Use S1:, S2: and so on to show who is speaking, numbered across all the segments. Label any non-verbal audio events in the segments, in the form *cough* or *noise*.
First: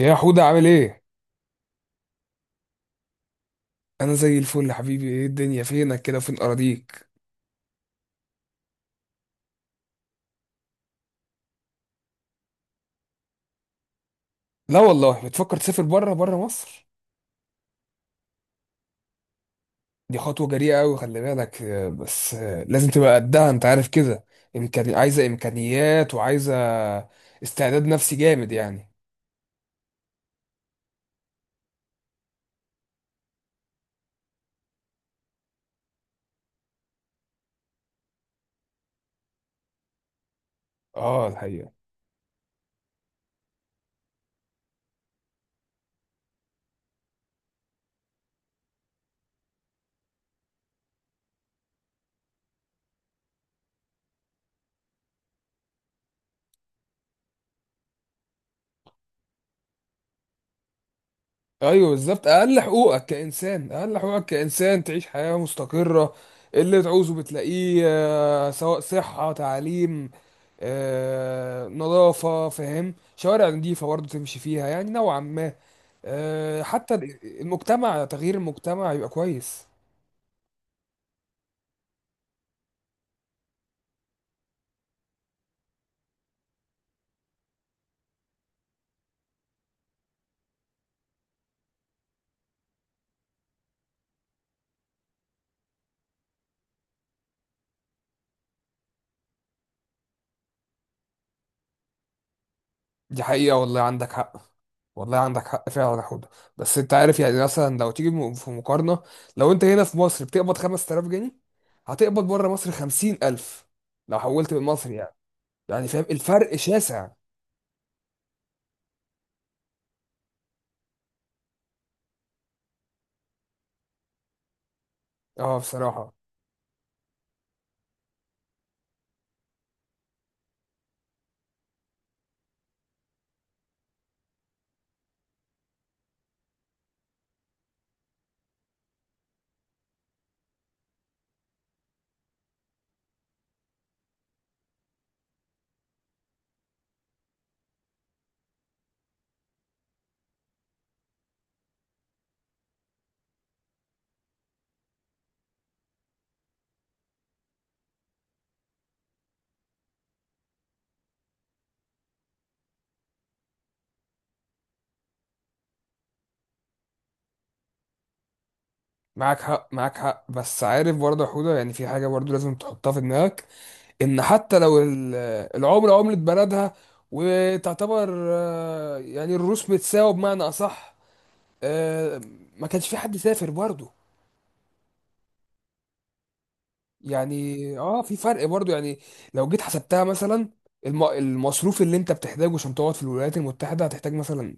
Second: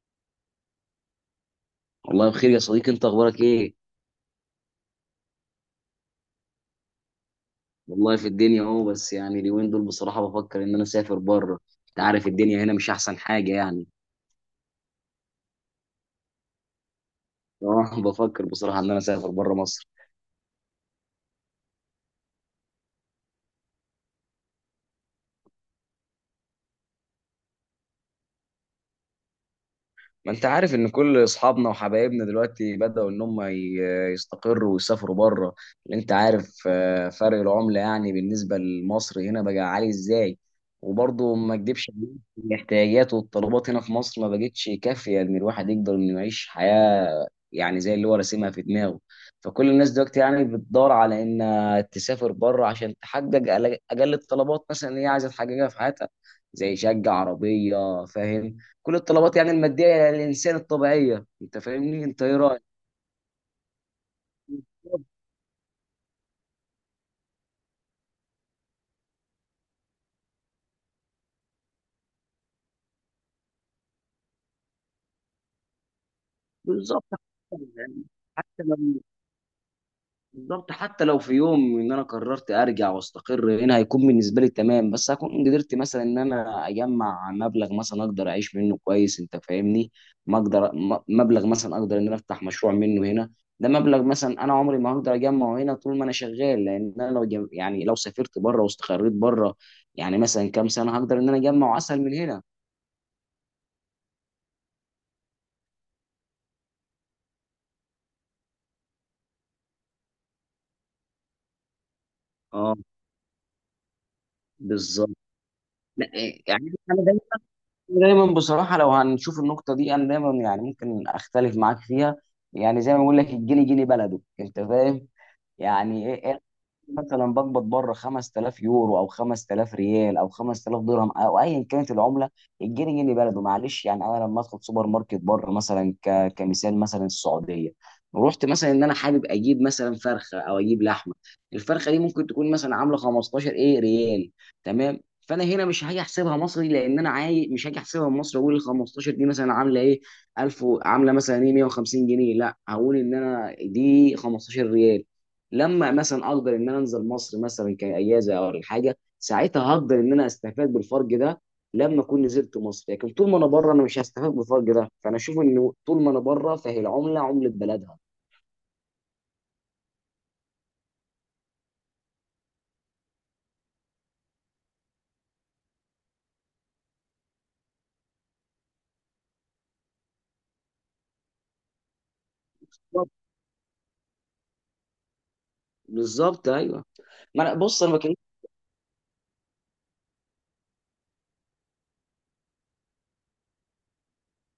S1: يا حودة عامل ايه؟
S2: والله بخير يا صديقي، انت اخبارك ايه؟
S1: انا زي الفل يا حبيبي، ايه الدنيا فينك كده وفين اراضيك؟
S2: والله في الدنيا اهو، بس يعني اليومين دول بصراحه بفكر ان انا اسافر بره. انت عارف الدنيا هنا مش احسن حاجه يعني.
S1: لا والله، بتفكر تسافر بره مصر؟
S2: اه بفكر بصراحه ان انا اسافر بره مصر.
S1: دي خطوة جريئة قوي، خلي بالك. بس لازم تبقى قدها، انت عارف كده. عايزة امكانيات وعايزة استعداد نفسي جامد يعني.
S2: ما انت عارف ان كل اصحابنا وحبايبنا دلوقتي بدأوا ان هم يستقروا ويسافروا بره. اللي انت عارف فرق العملة يعني بالنسبة لمصر هنا بقى عالي ازاي،
S1: اه،
S2: وبرضه ما
S1: الحقيقة.
S2: اكدبش عليك، الاحتياجات والطلبات هنا في مصر ما بقتش كافية ان الواحد يقدر انه يعيش حياة يعني زي اللي هو راسمها في دماغه. فكل الناس دلوقتي يعني بتدور على ان تسافر بره عشان تحقق أقل الطلبات مثلا اللي هي عايزة تحققها في حياتها، زي شقة، عربية، فاهم؟ كل الطلبات يعني المادية، يعني الإنسان الطبيعية، أنت
S1: ايوه
S2: فاهمني، أنت
S1: بالظبط،
S2: إيه رأيك؟
S1: اقل حقوقك كانسان تعيش حياه مستقره، اللي تعوزه بتلاقيه، سواء صحه، تعليم، نظافه، فاهم، شوارع نظيفه برضه تمشي فيها يعني نوعا ما، حتى
S2: بالظبط. يعني
S1: تغيير
S2: حتى
S1: المجتمع
S2: لو،
S1: يبقى كويس.
S2: بالظبط حتى لو في يوم ان انا قررت ارجع واستقر هنا هيكون بالنسبه لي تمام، بس هكون قدرت مثلا ان انا اجمع مبلغ مثلا اقدر اعيش منه كويس، انت فاهمني؟ ما اقدر مبلغ مثلا اقدر ان انا افتح مشروع منه هنا. ده مبلغ مثلا انا عمري ما هقدر اجمعه هنا طول ما انا شغال، لان انا لو يعني لو سافرت بره واستقريت بره، يعني مثلا كام سنه هقدر ان انا اجمعه اسهل من هنا.
S1: دي حقيقة، والله عندك حق. والله عندك حق فعلا يا حوده. بس انت عارف، يعني مثلا لو تيجي في مقارنة، لو انت هنا في مصر بتقبض 5000 جنيه، هتقبض بره مصر
S2: اه
S1: 50000 لو حولت بالمصري يعني.
S2: بالظبط.
S1: يعني فاهم
S2: لا، إيه،
S1: الفرق
S2: يعني انا
S1: شاسع.
S2: دايما، بصراحه لو هنشوف النقطه دي انا دايما يعني ممكن اختلف معاك فيها. يعني زي ما بقول لك، الجني جني بلده، انت فاهم؟
S1: اه، بصراحة.
S2: يعني ايه، مثلا بقبض بره 5000 يورو او 5000 ريال او 5000 درهم او ايا كانت العمله، الجنيه جنيه بلده، معلش. يعني انا لما ادخل سوبر ماركت بره مثلا، كمثال مثلا السعوديه، رحت مثلا ان انا حابب اجيب مثلا فرخه او اجيب لحمه، الفرخه دي ممكن تكون مثلا عامله 15 ايه ريال، تمام؟ فانا هنا مش هاجي احسبها مصري، لان انا مش هاجي احسبها مصري اقول ال 15 دي مثلا عامله ايه، عامله مثلا ايه 150 جنيه، لا هقول ان انا دي 15 ريال. لما مثلا اقدر ان انا انزل مصر مثلا كاجازه او الحاجه، ساعتها هقدر ان انا استفاد بالفرق ده، لما اكون نزلت مصر. لكن طول ما انا بره انا مش هستفاد بالفرق ده، فانا اشوف انه طول ما انا بره فهي العمله عمله بلدها.
S1: معاك حق معاك حق، بس عارف برضه يا حوده، يعني في حاجة برضه لازم تحطها في دماغك، ان حتى لو العملة عملة بلدها، وتعتبر يعني الروس متساوي بمعنى اصح. آه، ما كانش في
S2: بالظبط،
S1: حد سافر برضه،
S2: بالظبط، ايوه. ما انا
S1: يعني
S2: بص انا ما
S1: اه في
S2: كانش.
S1: فرق برضو يعني. لو جيت حسبتها مثلا، المصروف اللي انت بتحتاجه عشان تقعد في الولايات المتحدة، هتحتاج مثلا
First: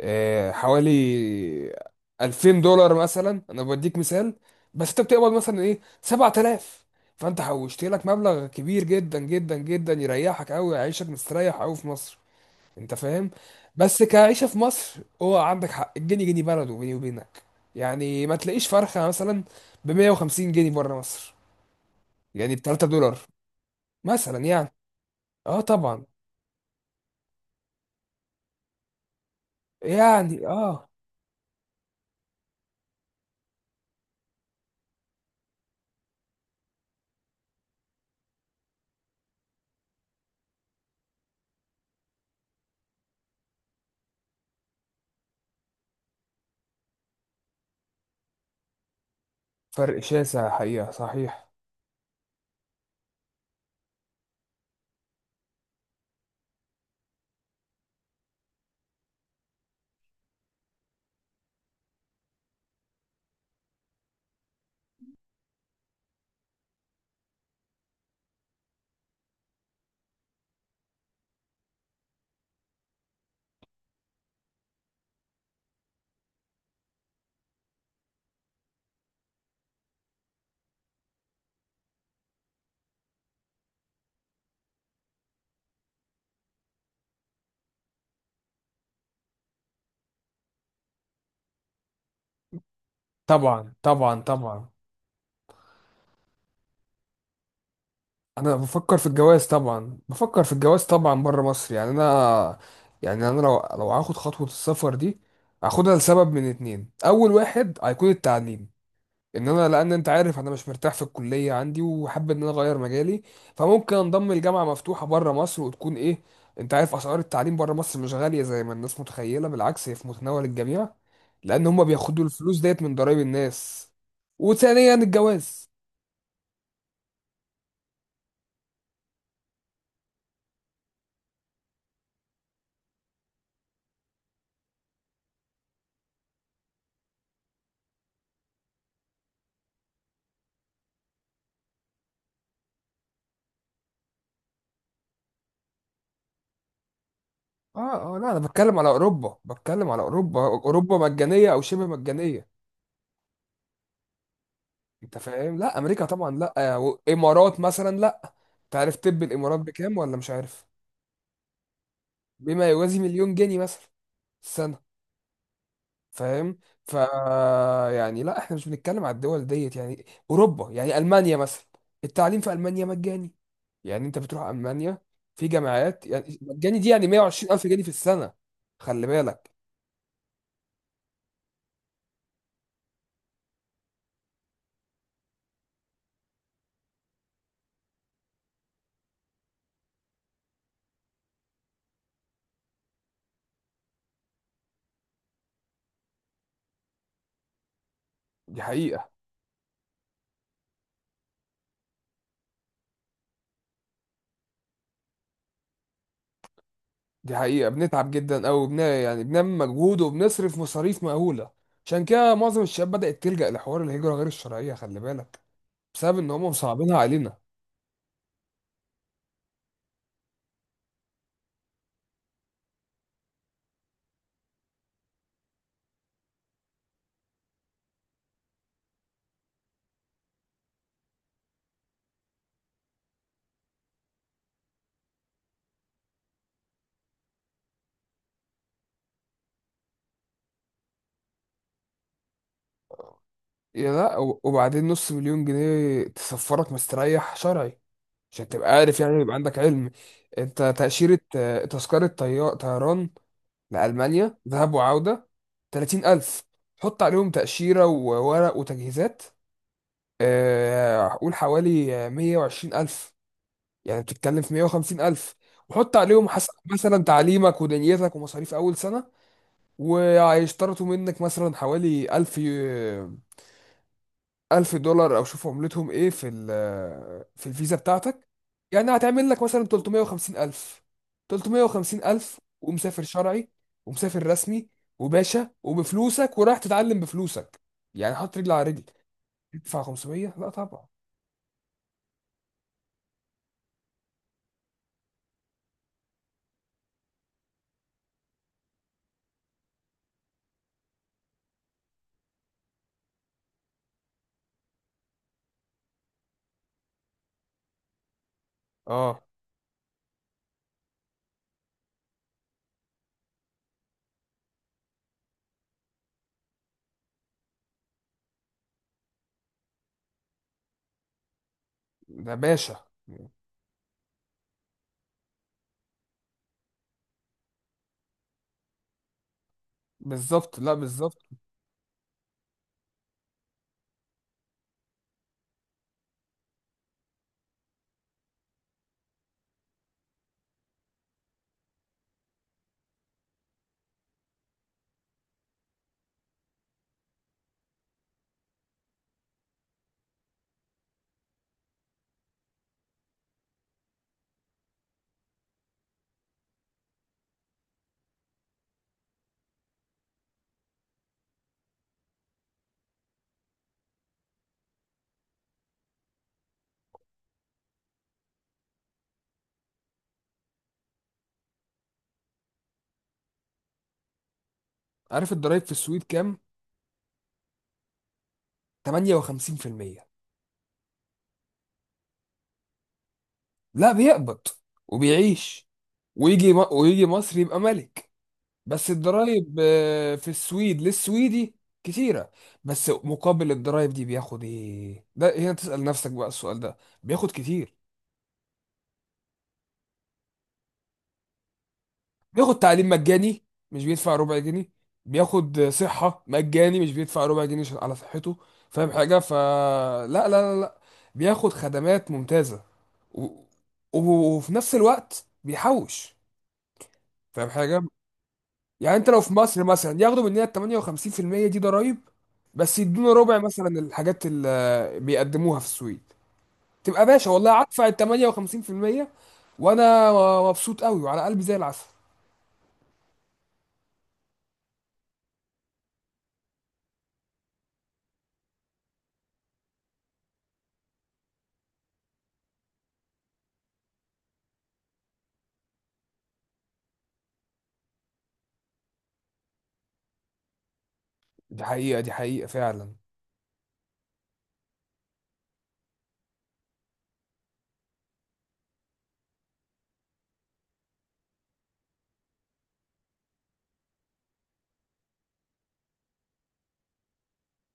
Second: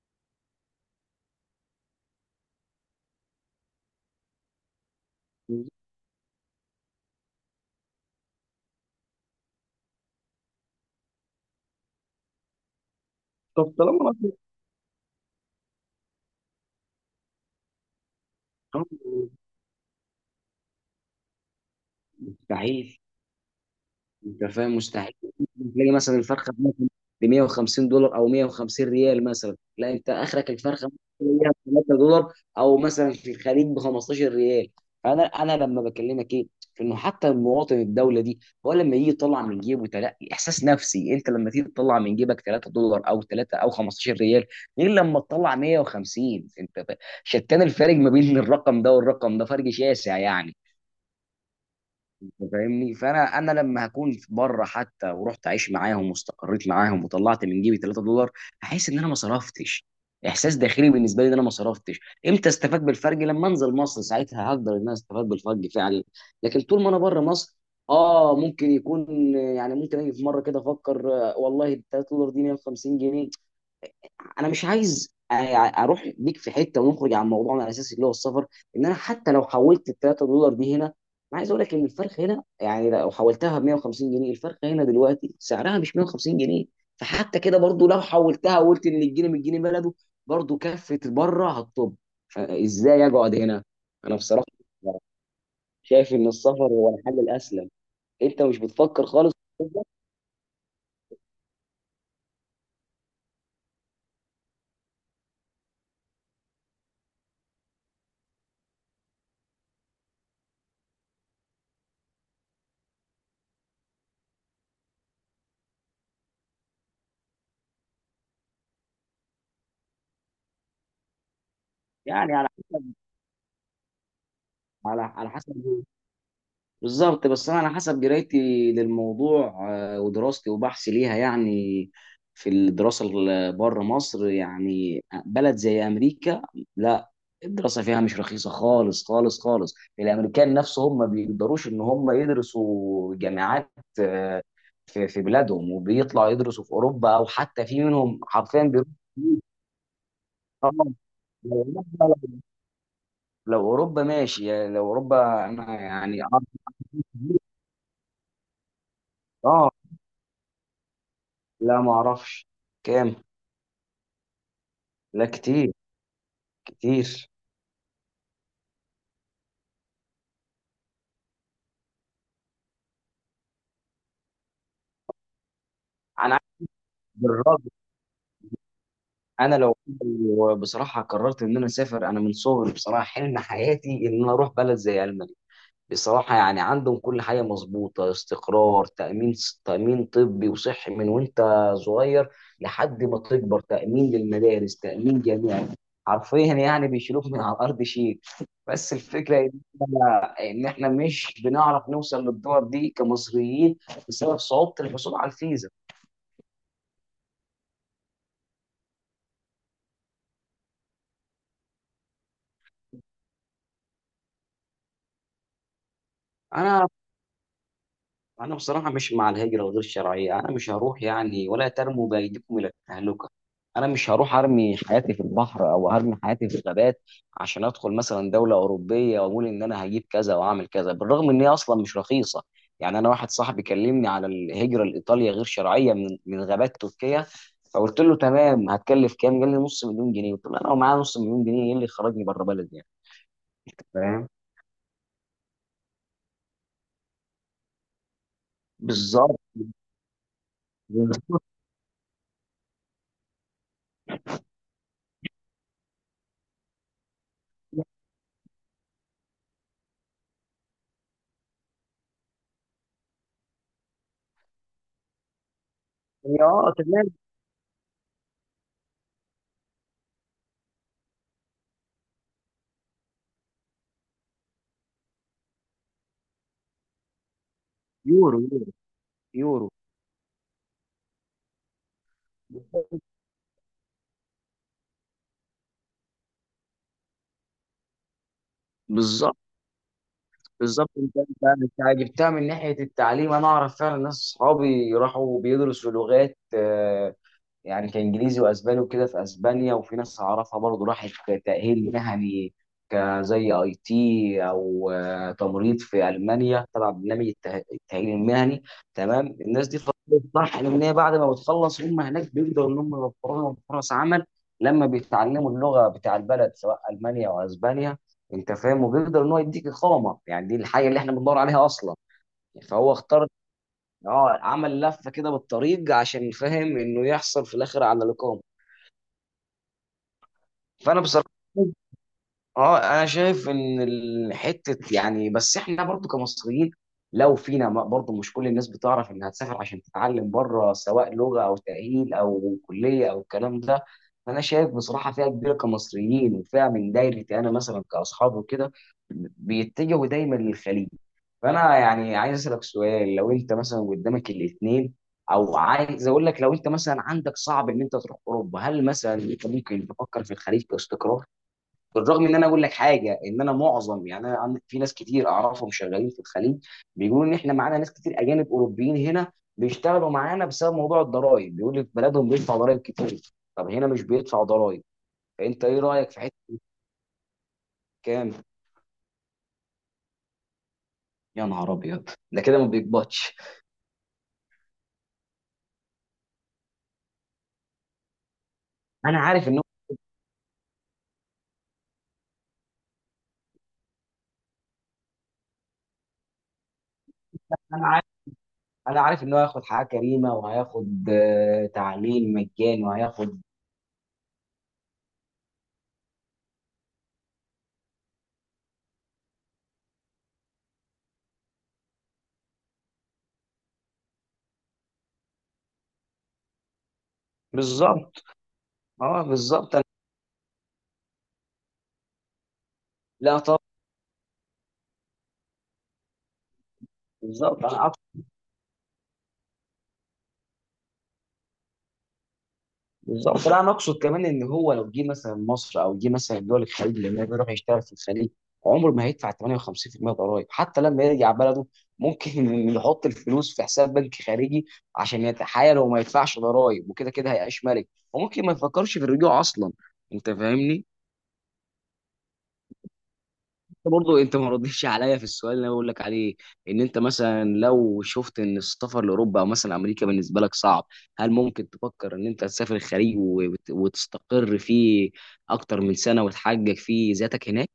S1: حوالي 2000 دولار، مثلا انا بديك مثال، بس انت بتقبض مثلا ايه 7000، فانت حوشت لك مبلغ كبير جدا جدا جدا، يريحك قوي، يعيشك مستريح قوي في مصر، انت فاهم.
S2: طب
S1: بس
S2: طالما،
S1: كعيشة في مصر هو عندك حق، الجنيه جنيه بلده بيني وبينك. يعني ما تلاقيش فرخة
S2: أنا-
S1: مثلا ب 150 جنيه بره مصر، يعني ب 3
S2: مستحيل.
S1: دولار مثلا
S2: انت
S1: يعني.
S2: فاهم، مستحيل
S1: اه
S2: تلاقي
S1: طبعا.
S2: مثلا الفرخه ب 150 دولار او 150 ريال مثلا، لا، انت
S1: يعني
S2: اخرك الفرخه
S1: اه،
S2: ممكن تلاقيها ب 3 دولار او مثلا في الخليج ب 15 ريال. فانا لما بكلمك ايه، في انه حتى المواطن الدوله دي هو لما يجي يطلع من جيبه تلاقي احساس نفسي، انت لما تيجي تطلع من جيبك 3 دولار او 3 او 15 ريال، غير لما تطلع 150. انت ف- شتان الفارق ما بين الرقم ده والرقم ده، فرق
S1: فرق
S2: شاسع
S1: شاسع،
S2: يعني،
S1: حقيقة صحيح.
S2: انت فاهمني. فانا لما هكون بره حتى ورحت اعيش معاهم واستقريت معاهم وطلعت من جيبي 3 دولار، هحس ان انا ما صرفتش، احساس داخلي بالنسبه لي ان انا ما صرفتش. امتى استفاد بالفرق؟ لما انزل مصر، ساعتها هقدر ان انا استفاد بالفرق فعلا. لكن طول ما انا بره مصر، اه ممكن يكون يعني ممكن اجي في مره كده افكر، والله ال 3 دولار دي 150 جنيه. انا مش عايز يعني اروح بيك في حته ونخرج عن موضوعنا الاساسي اللي هو السفر، ان انا حتى لو حولت ال 3 دولار دي هنا، انا عايز اقول لك ان الفرق هنا، يعني لو حولتها ب 150 جنيه، الفرق هنا دلوقتي سعرها مش 150 جنيه. فحتى كده برضو لو حولتها وقلت ان الجنيه من الجنيه بلده، برضو كفه بره هتطب، فازاي اقعد هنا؟
S1: طبعا
S2: انا
S1: طبعا
S2: بصراحه
S1: طبعا.
S2: شايف ان السفر هو الحل الاسلم. انت
S1: انا
S2: مش
S1: بفكر في
S2: بتفكر خالص؟
S1: الجواز طبعا، بفكر في الجواز طبعا بره مصر، يعني انا يعني انا لو هاخد خطوة السفر دي، هاخدها لسبب من اتنين. اول واحد هيكون التعليم، ان انا لان انت عارف انا مش مرتاح في الكليه عندي، وحابب ان انا اغير مجالي، فممكن انضم لجامعه مفتوحه بره مصر وتكون ايه، انت عارف اسعار التعليم بره مصر مش غاليه زي ما الناس متخيله، بالعكس هي في متناول الجميع، لان هم بياخدوا
S2: يعني على
S1: الفلوس ديت
S2: حسب.
S1: من ضرائب الناس. وثانيا
S2: على
S1: الجواز.
S2: حسب، بالظبط، بس انا على حسب قرايتي للموضوع ودراستي وبحثي ليها، يعني في الدراسه بره مصر يعني، بلد زي امريكا، لا، الدراسه فيها مش رخيصه خالص خالص خالص. الامريكان نفسهم ما بيقدروش ان هم يدرسوا جامعات آه، في بلادهم، وبيطلعوا يدرسوا في اوروبا، او حتى في
S1: اه اه،
S2: منهم
S1: لا انا
S2: حرفيا
S1: بتكلم على
S2: بيروحوا.
S1: اوروبا، بتكلم على اوروبا،
S2: آه،
S1: اوروبا مجانيه او
S2: لو
S1: شبه
S2: أوروبا،
S1: مجانيه،
S2: لو أوروبا ماشي، يعني لو
S1: انت
S2: اوروبا
S1: فاهم، لا
S2: انا
S1: امريكا
S2: يعني اه.
S1: طبعا لا، وامارات مثلا لا. تعرف طب الامارات
S2: آه،
S1: بكام ولا مش عارف؟
S2: لا ما اعرفش.
S1: بما يوازي
S2: كام؟
S1: مليون جنيه مثلا،
S2: لا كتير،
S1: فاهم. ف
S2: كتير.
S1: يعني لا احنا مش بنتكلم على الدول ديت يعني، اوروبا يعني المانيا مثلا، التعليم في المانيا مجاني، يعني انت بتروح المانيا في جامعات
S2: انا
S1: يعني
S2: عايز
S1: مجاني دي، يعني 120 الف
S2: بالراجل،
S1: جنيه في السنه، خلي بالك.
S2: انا لو بصراحه قررت ان انا اسافر، انا من صغري بصراحه حلم حياتي ان انا اروح بلد زي المانيا. بصراحه يعني عندهم كل حاجه مظبوطه، استقرار، تامين، تامين طبي وصحي من وانت صغير لحد ما تكبر، تامين للمدارس، تامين جامعي، حرفيا يعني بيشيلوك من على الارض شيء.
S1: دي
S2: بس
S1: حقيقه،
S2: الفكره ان احنا، إن إحنا مش بنعرف نوصل للدول دي كمصريين بسبب صعوبه الحصول على الفيزا.
S1: دي حقيقه، بنتعب جدا، او يعني بنعمل مجهود وبنصرف مصاريف مهوله، عشان كده معظم الشباب بدات تلجا لحوار الهجره غير الشرعيه، خلي بالك، بسبب ان هم
S2: انا
S1: مصعبينها علينا.
S2: انا بصراحه مش مع الهجره الغير شرعيه، انا مش هروح يعني، ولا ترموا بايديكم الى التهلكه. انا مش هروح ارمي حياتي في البحر او ارمي حياتي في الغابات عشان ادخل مثلا دوله اوروبيه، واقول ان انا هجيب كذا واعمل كذا، بالرغم ان هي اصلا مش رخيصه. يعني انا واحد صاحبي كلمني على الهجره لايطاليا غير شرعيه من غابات تركيا، فقلت له تمام هتكلف كام، قال لي نص مليون جنيه، قلت له انا ومعايا نص مليون جنيه ايه اللي يخرجني بره بلدي يعني.
S1: يا لا،
S2: فاهم.
S1: وبعدين نص مليون جنيه تسفرك مستريح شرعي، عشان تبقى عارف يعني، يبقى
S2: بالظبط
S1: عندك علم. انت
S2: *laughs*
S1: تأشيرة،
S2: بالظبط.
S1: تذكرة طيران لألمانيا ذهاب وعودة، 30000، حط عليهم تأشيرة وورق وتجهيزات، قول حوالي 120000، يعني بتتكلم في 150000، وحط عليهم حسب
S2: اه
S1: مثلا
S2: تمام.
S1: تعليمك ودنيتك ومصاريف أول سنة، وهيشترطوا منك مثلا حوالي 1000 1000 دولار، او شوف عملتهم ايه في في الفيزا بتاعتك.
S2: يورو.
S1: يعني هتعمل لك مثلا
S2: يورو.
S1: 350 الف، 350 الف، ومسافر شرعي، ومسافر رسمي، وباشا، وبفلوسك، ورايح تتعلم بفلوسك، يعني حط رجل على رجل،
S2: بالظبط.
S1: تدفع 500، لا طبعا.
S2: بالظبط، انت انت جبتها من ناحيه التعليم. انا اعرف فعلا ناس اصحابي راحوا بيدرسوا لغات، يعني كانجليزي واسباني وكده في اسبانيا، وفي ناس اعرفها برضه راحت تاهيل مهني كزي اي تي، او تمريض في المانيا تبع برنامج التاهيل المهني.
S1: اه،
S2: تمام، الناس دي فضلت صح ان هي بعد ما بتخلص هم هناك بيقدروا ان هم يوفروا لهم فرص عمل لما بيتعلموا اللغه بتاع البلد سواء المانيا او اسبانيا، انت فاهم، وبيقدر ان هو يديك اقامه، يعني دي الحاجه اللي احنا بندور عليها اصلا.
S1: ده باشا.
S2: فهو اختار، اه، عمل لفه كده بالطريق عشان فاهم انه يحصل في الاخر على الاقامه.
S1: بالظبط، لا
S2: فانا
S1: بالظبط.
S2: بصراحه اه انا شايف ان الحته يعني، بس احنا برضو كمصريين لو فينا برضو مش كل الناس بتعرف انها تسافر عشان تتعلم بره سواء لغه او تاهيل او كليه او الكلام ده. فانا شايف بصراحه فئه كبيره كمصريين وفئه من دايرتي انا مثلا كاصحابي وكده بيتجهوا دايما للخليج. فانا يعني عايز اسالك سؤال، لو انت مثلا قدامك الاثنين، او عايز اقول لك لو انت مثلا عندك صعب ان انت تروح اوروبا، هل مثلا انت ممكن تفكر في الخليج باستقرار؟ بالرغم ان انا اقول لك حاجه، ان انا معظم يعني انا في ناس كتير اعرفهم شغالين في الخليج، بيقولوا ان احنا معانا ناس كتير اجانب اوروبيين هنا بيشتغلوا معانا بسبب موضوع الضرائب، بيقول لك بلدهم بيدفع ضرائب كتير، طب هنا مش بيدفع ضرائب.
S1: عارف الضرايب
S2: فانت
S1: في
S2: ايه
S1: السويد
S2: رايك في
S1: كام؟
S2: حته؟ كام؟
S1: 58%.
S2: يا نهار ابيض، ده كده ما بيقبضش.
S1: لا، بيقبض وبيعيش. ويجي ويجي مصر يبقى ملك. بس
S2: انا عارف
S1: الضرايب
S2: ان هو،
S1: في السويد للسويدي كتيرة، بس مقابل الضرايب دي بياخد ايه، ده هنا تسأل نفسك بقى السؤال ده. بياخد كتير.
S2: انا عارف انا عارف ان هو هياخد حياه كريمه، وهياخد تعليم
S1: بياخد
S2: مجاني،
S1: تعليم
S2: وهياخد.
S1: مجاني، مش بيدفع ربع جنيه. بياخد صحة مجاني مش بيدفع ربع جنيه على صحته، فاهم حاجة؟ فلا لا لا لا لا. بياخد خدمات ممتازة، و... و- وفي نفس الوقت بيحوش، فاهم حاجة؟
S2: بالظبط.
S1: يعني انت لو
S2: اه
S1: في مصر
S2: بالظبط.
S1: مثلا ياخدوا مننا ال 58% دي ضرائب، بس يدونا ربع
S2: لا طب،
S1: مثلا الحاجات اللي بيقدموها في السويد، تبقى باشا والله،
S2: بالظبط.
S1: هدفع
S2: انا،
S1: ال 58%، وانا مبسوط قوي وعلى قلبي زي العسل.
S2: بالظبط، لا انا اقصد كمان ان هو لو جه مثلا مصر او جه مثلا دول الخليج، لان هو بيروح يشتغل في الخليج، عمره ما هيدفع 58% ضرائب، حتى لما يرجع بلده ممكن *laughs* يحط الفلوس في حساب بنك خارجي عشان يتحايل وما يدفعش ضرائب، وكده كده هيعيش ملك، وممكن ما يفكرش في الرجوع اصلا، انت فاهمني.
S1: دي حقيقة، دي حقيقة فعلا.
S2: برضه انت ما ردتش عليا في السؤال اللي انا بقول لك عليه، ان انت مثلا لو شفت ان السفر لاوروبا او مثلا امريكا بالنسبه لك صعب، هل ممكن تفكر ان انت تسافر الخليج وتستقر فيه اكتر من سنه وتحقق فيه ذاتك هناك؟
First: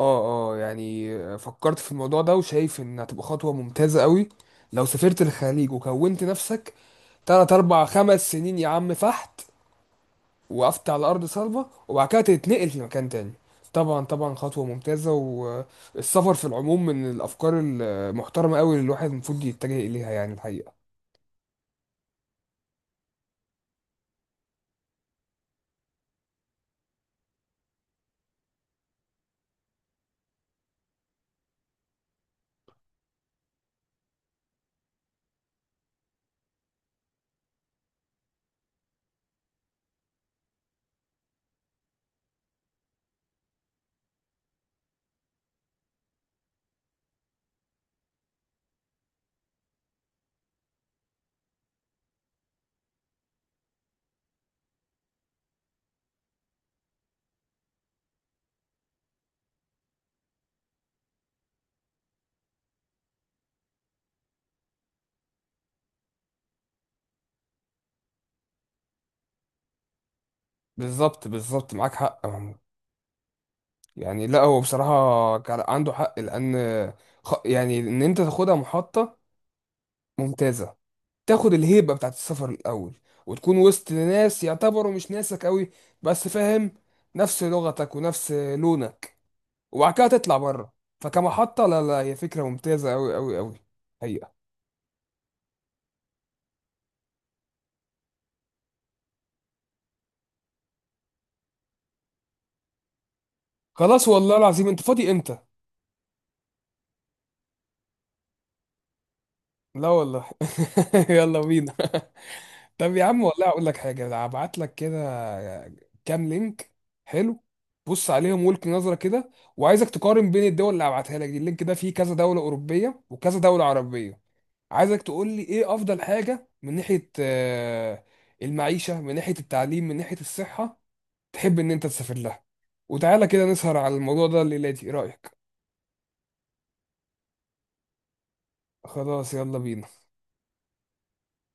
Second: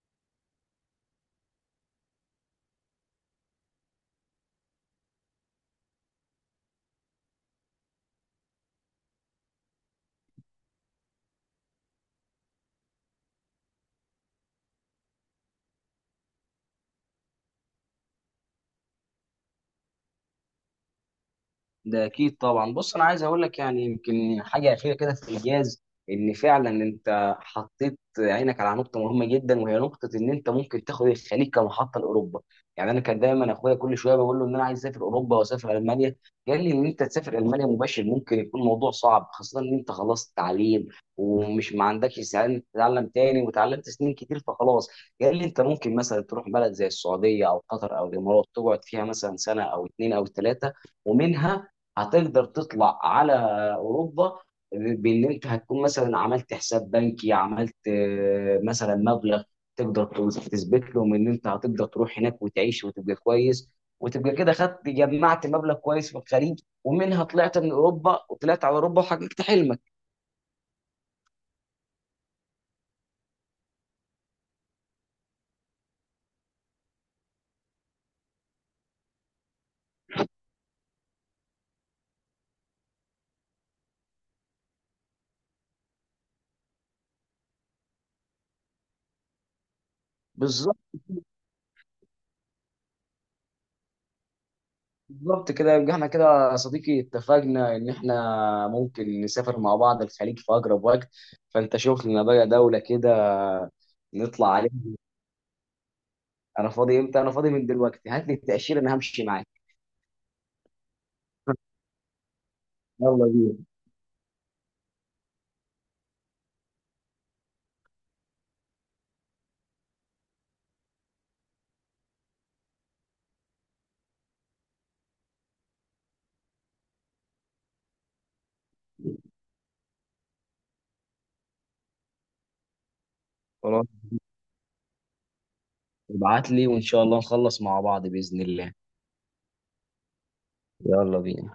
S1: اه اه، يعني فكرت في الموضوع ده وشايف ان هتبقى خطوة ممتازة قوي، لو سافرت الخليج وكونت نفسك تلات اربع خمس سنين، يا عم فحت، وقفت على ارض صلبه، وبعد كده تتنقل لمكان تاني. طبعا طبعا، خطوه ممتازه، والسفر في العموم من الافكار المحترمه قوي اللي الواحد المفروض يتجه اليها، يعني الحقيقه.
S2: ده اكيد طبعا. بص، انا عايز اقول لك يعني يمكن حاجه اخيره كده في الانجاز، ان فعلا انت حطيت عينك على نقطه مهمه جدا، وهي نقطه ان انت ممكن تاخد الخليج كمحطه لاوروبا. يعني انا كان دايما اخويا كل شويه بقول له ان انا عايز اسافر اوروبا واسافر المانيا، قال لي ان انت تسافر المانيا مباشر ممكن يكون الموضوع صعب، خاصه ان انت خلصت تعليم ومش ما عندكش استعداد إنك تتعلم تاني، وتعلمت سنين كتير فخلاص. قال لي انت ممكن مثلا تروح بلد زي السعوديه او قطر او الامارات، تقعد فيها مثلا سنه او اتنين او تلاته، ومنها هتقدر تطلع على اوروبا، بان انت هتكون مثلا عملت حساب بنكي، عملت مثلا مبلغ تقدر تثبت لهم ان انت هتقدر تروح هناك وتعيش وتبقى كويس، وتبقى كده خدت جمعت مبلغ كويس في الخليج، ومنها طلعت من اوروبا وطلعت على اوروبا وحققت حلمك.
S1: بالظبط بالظبط، معاك حق يا محمود. يعني لا هو بصراحه كان عنده حق، لان يعني ان انت تاخدها محطه ممتازه، تاخد الهيبه بتاعت السفر الاول، وتكون وسط ناس يعتبروا مش ناسك قوي، بس فاهم، نفس لغتك ونفس لونك، وبعد كده تطلع بره،
S2: بالظبط.
S1: فكمحطة لا لا، هي فكرة ممتازة أوي أوي أوي، حقيقة.
S2: بالظبط، كده يبقى احنا كده يا صديقي اتفقنا ان احنا ممكن نسافر مع بعض الخليج في اقرب وقت. فانت شوف لنا بقى دولة كده
S1: خلاص والله
S2: نطلع
S1: العظيم،
S2: عليها.
S1: أنت فاضي إمتى؟
S2: انا فاضي امتى؟ انا فاضي من دلوقتي، هات لي التاشيره انا همشي معاك.
S1: لا والله *laughs* يلا بينا. *laughs* طب يا عم،
S2: يلا
S1: والله
S2: بينا.
S1: أقول لك حاجة. هبعت لك كده كام لينك، حلو، بص عليهم والك نظرة كده، وعايزك تقارن بين الدول اللي هبعتها لك دي. اللينك ده فيه كذا دولة أوروبية وكذا دولة عربية، عايزك تقول لي إيه أفضل حاجة من ناحية المعيشة، من ناحية التعليم، من ناحية الصحة، تحب ان انت تسافر لها، وتعالى كده نسهر
S2: خلاص،
S1: على الموضوع ده الليلة دي، ايه رأيك؟
S2: ابعت لي وان شاء الله نخلص مع بعض باذن الله.
S1: خلاص، يلا بينا
S2: يلا بينا.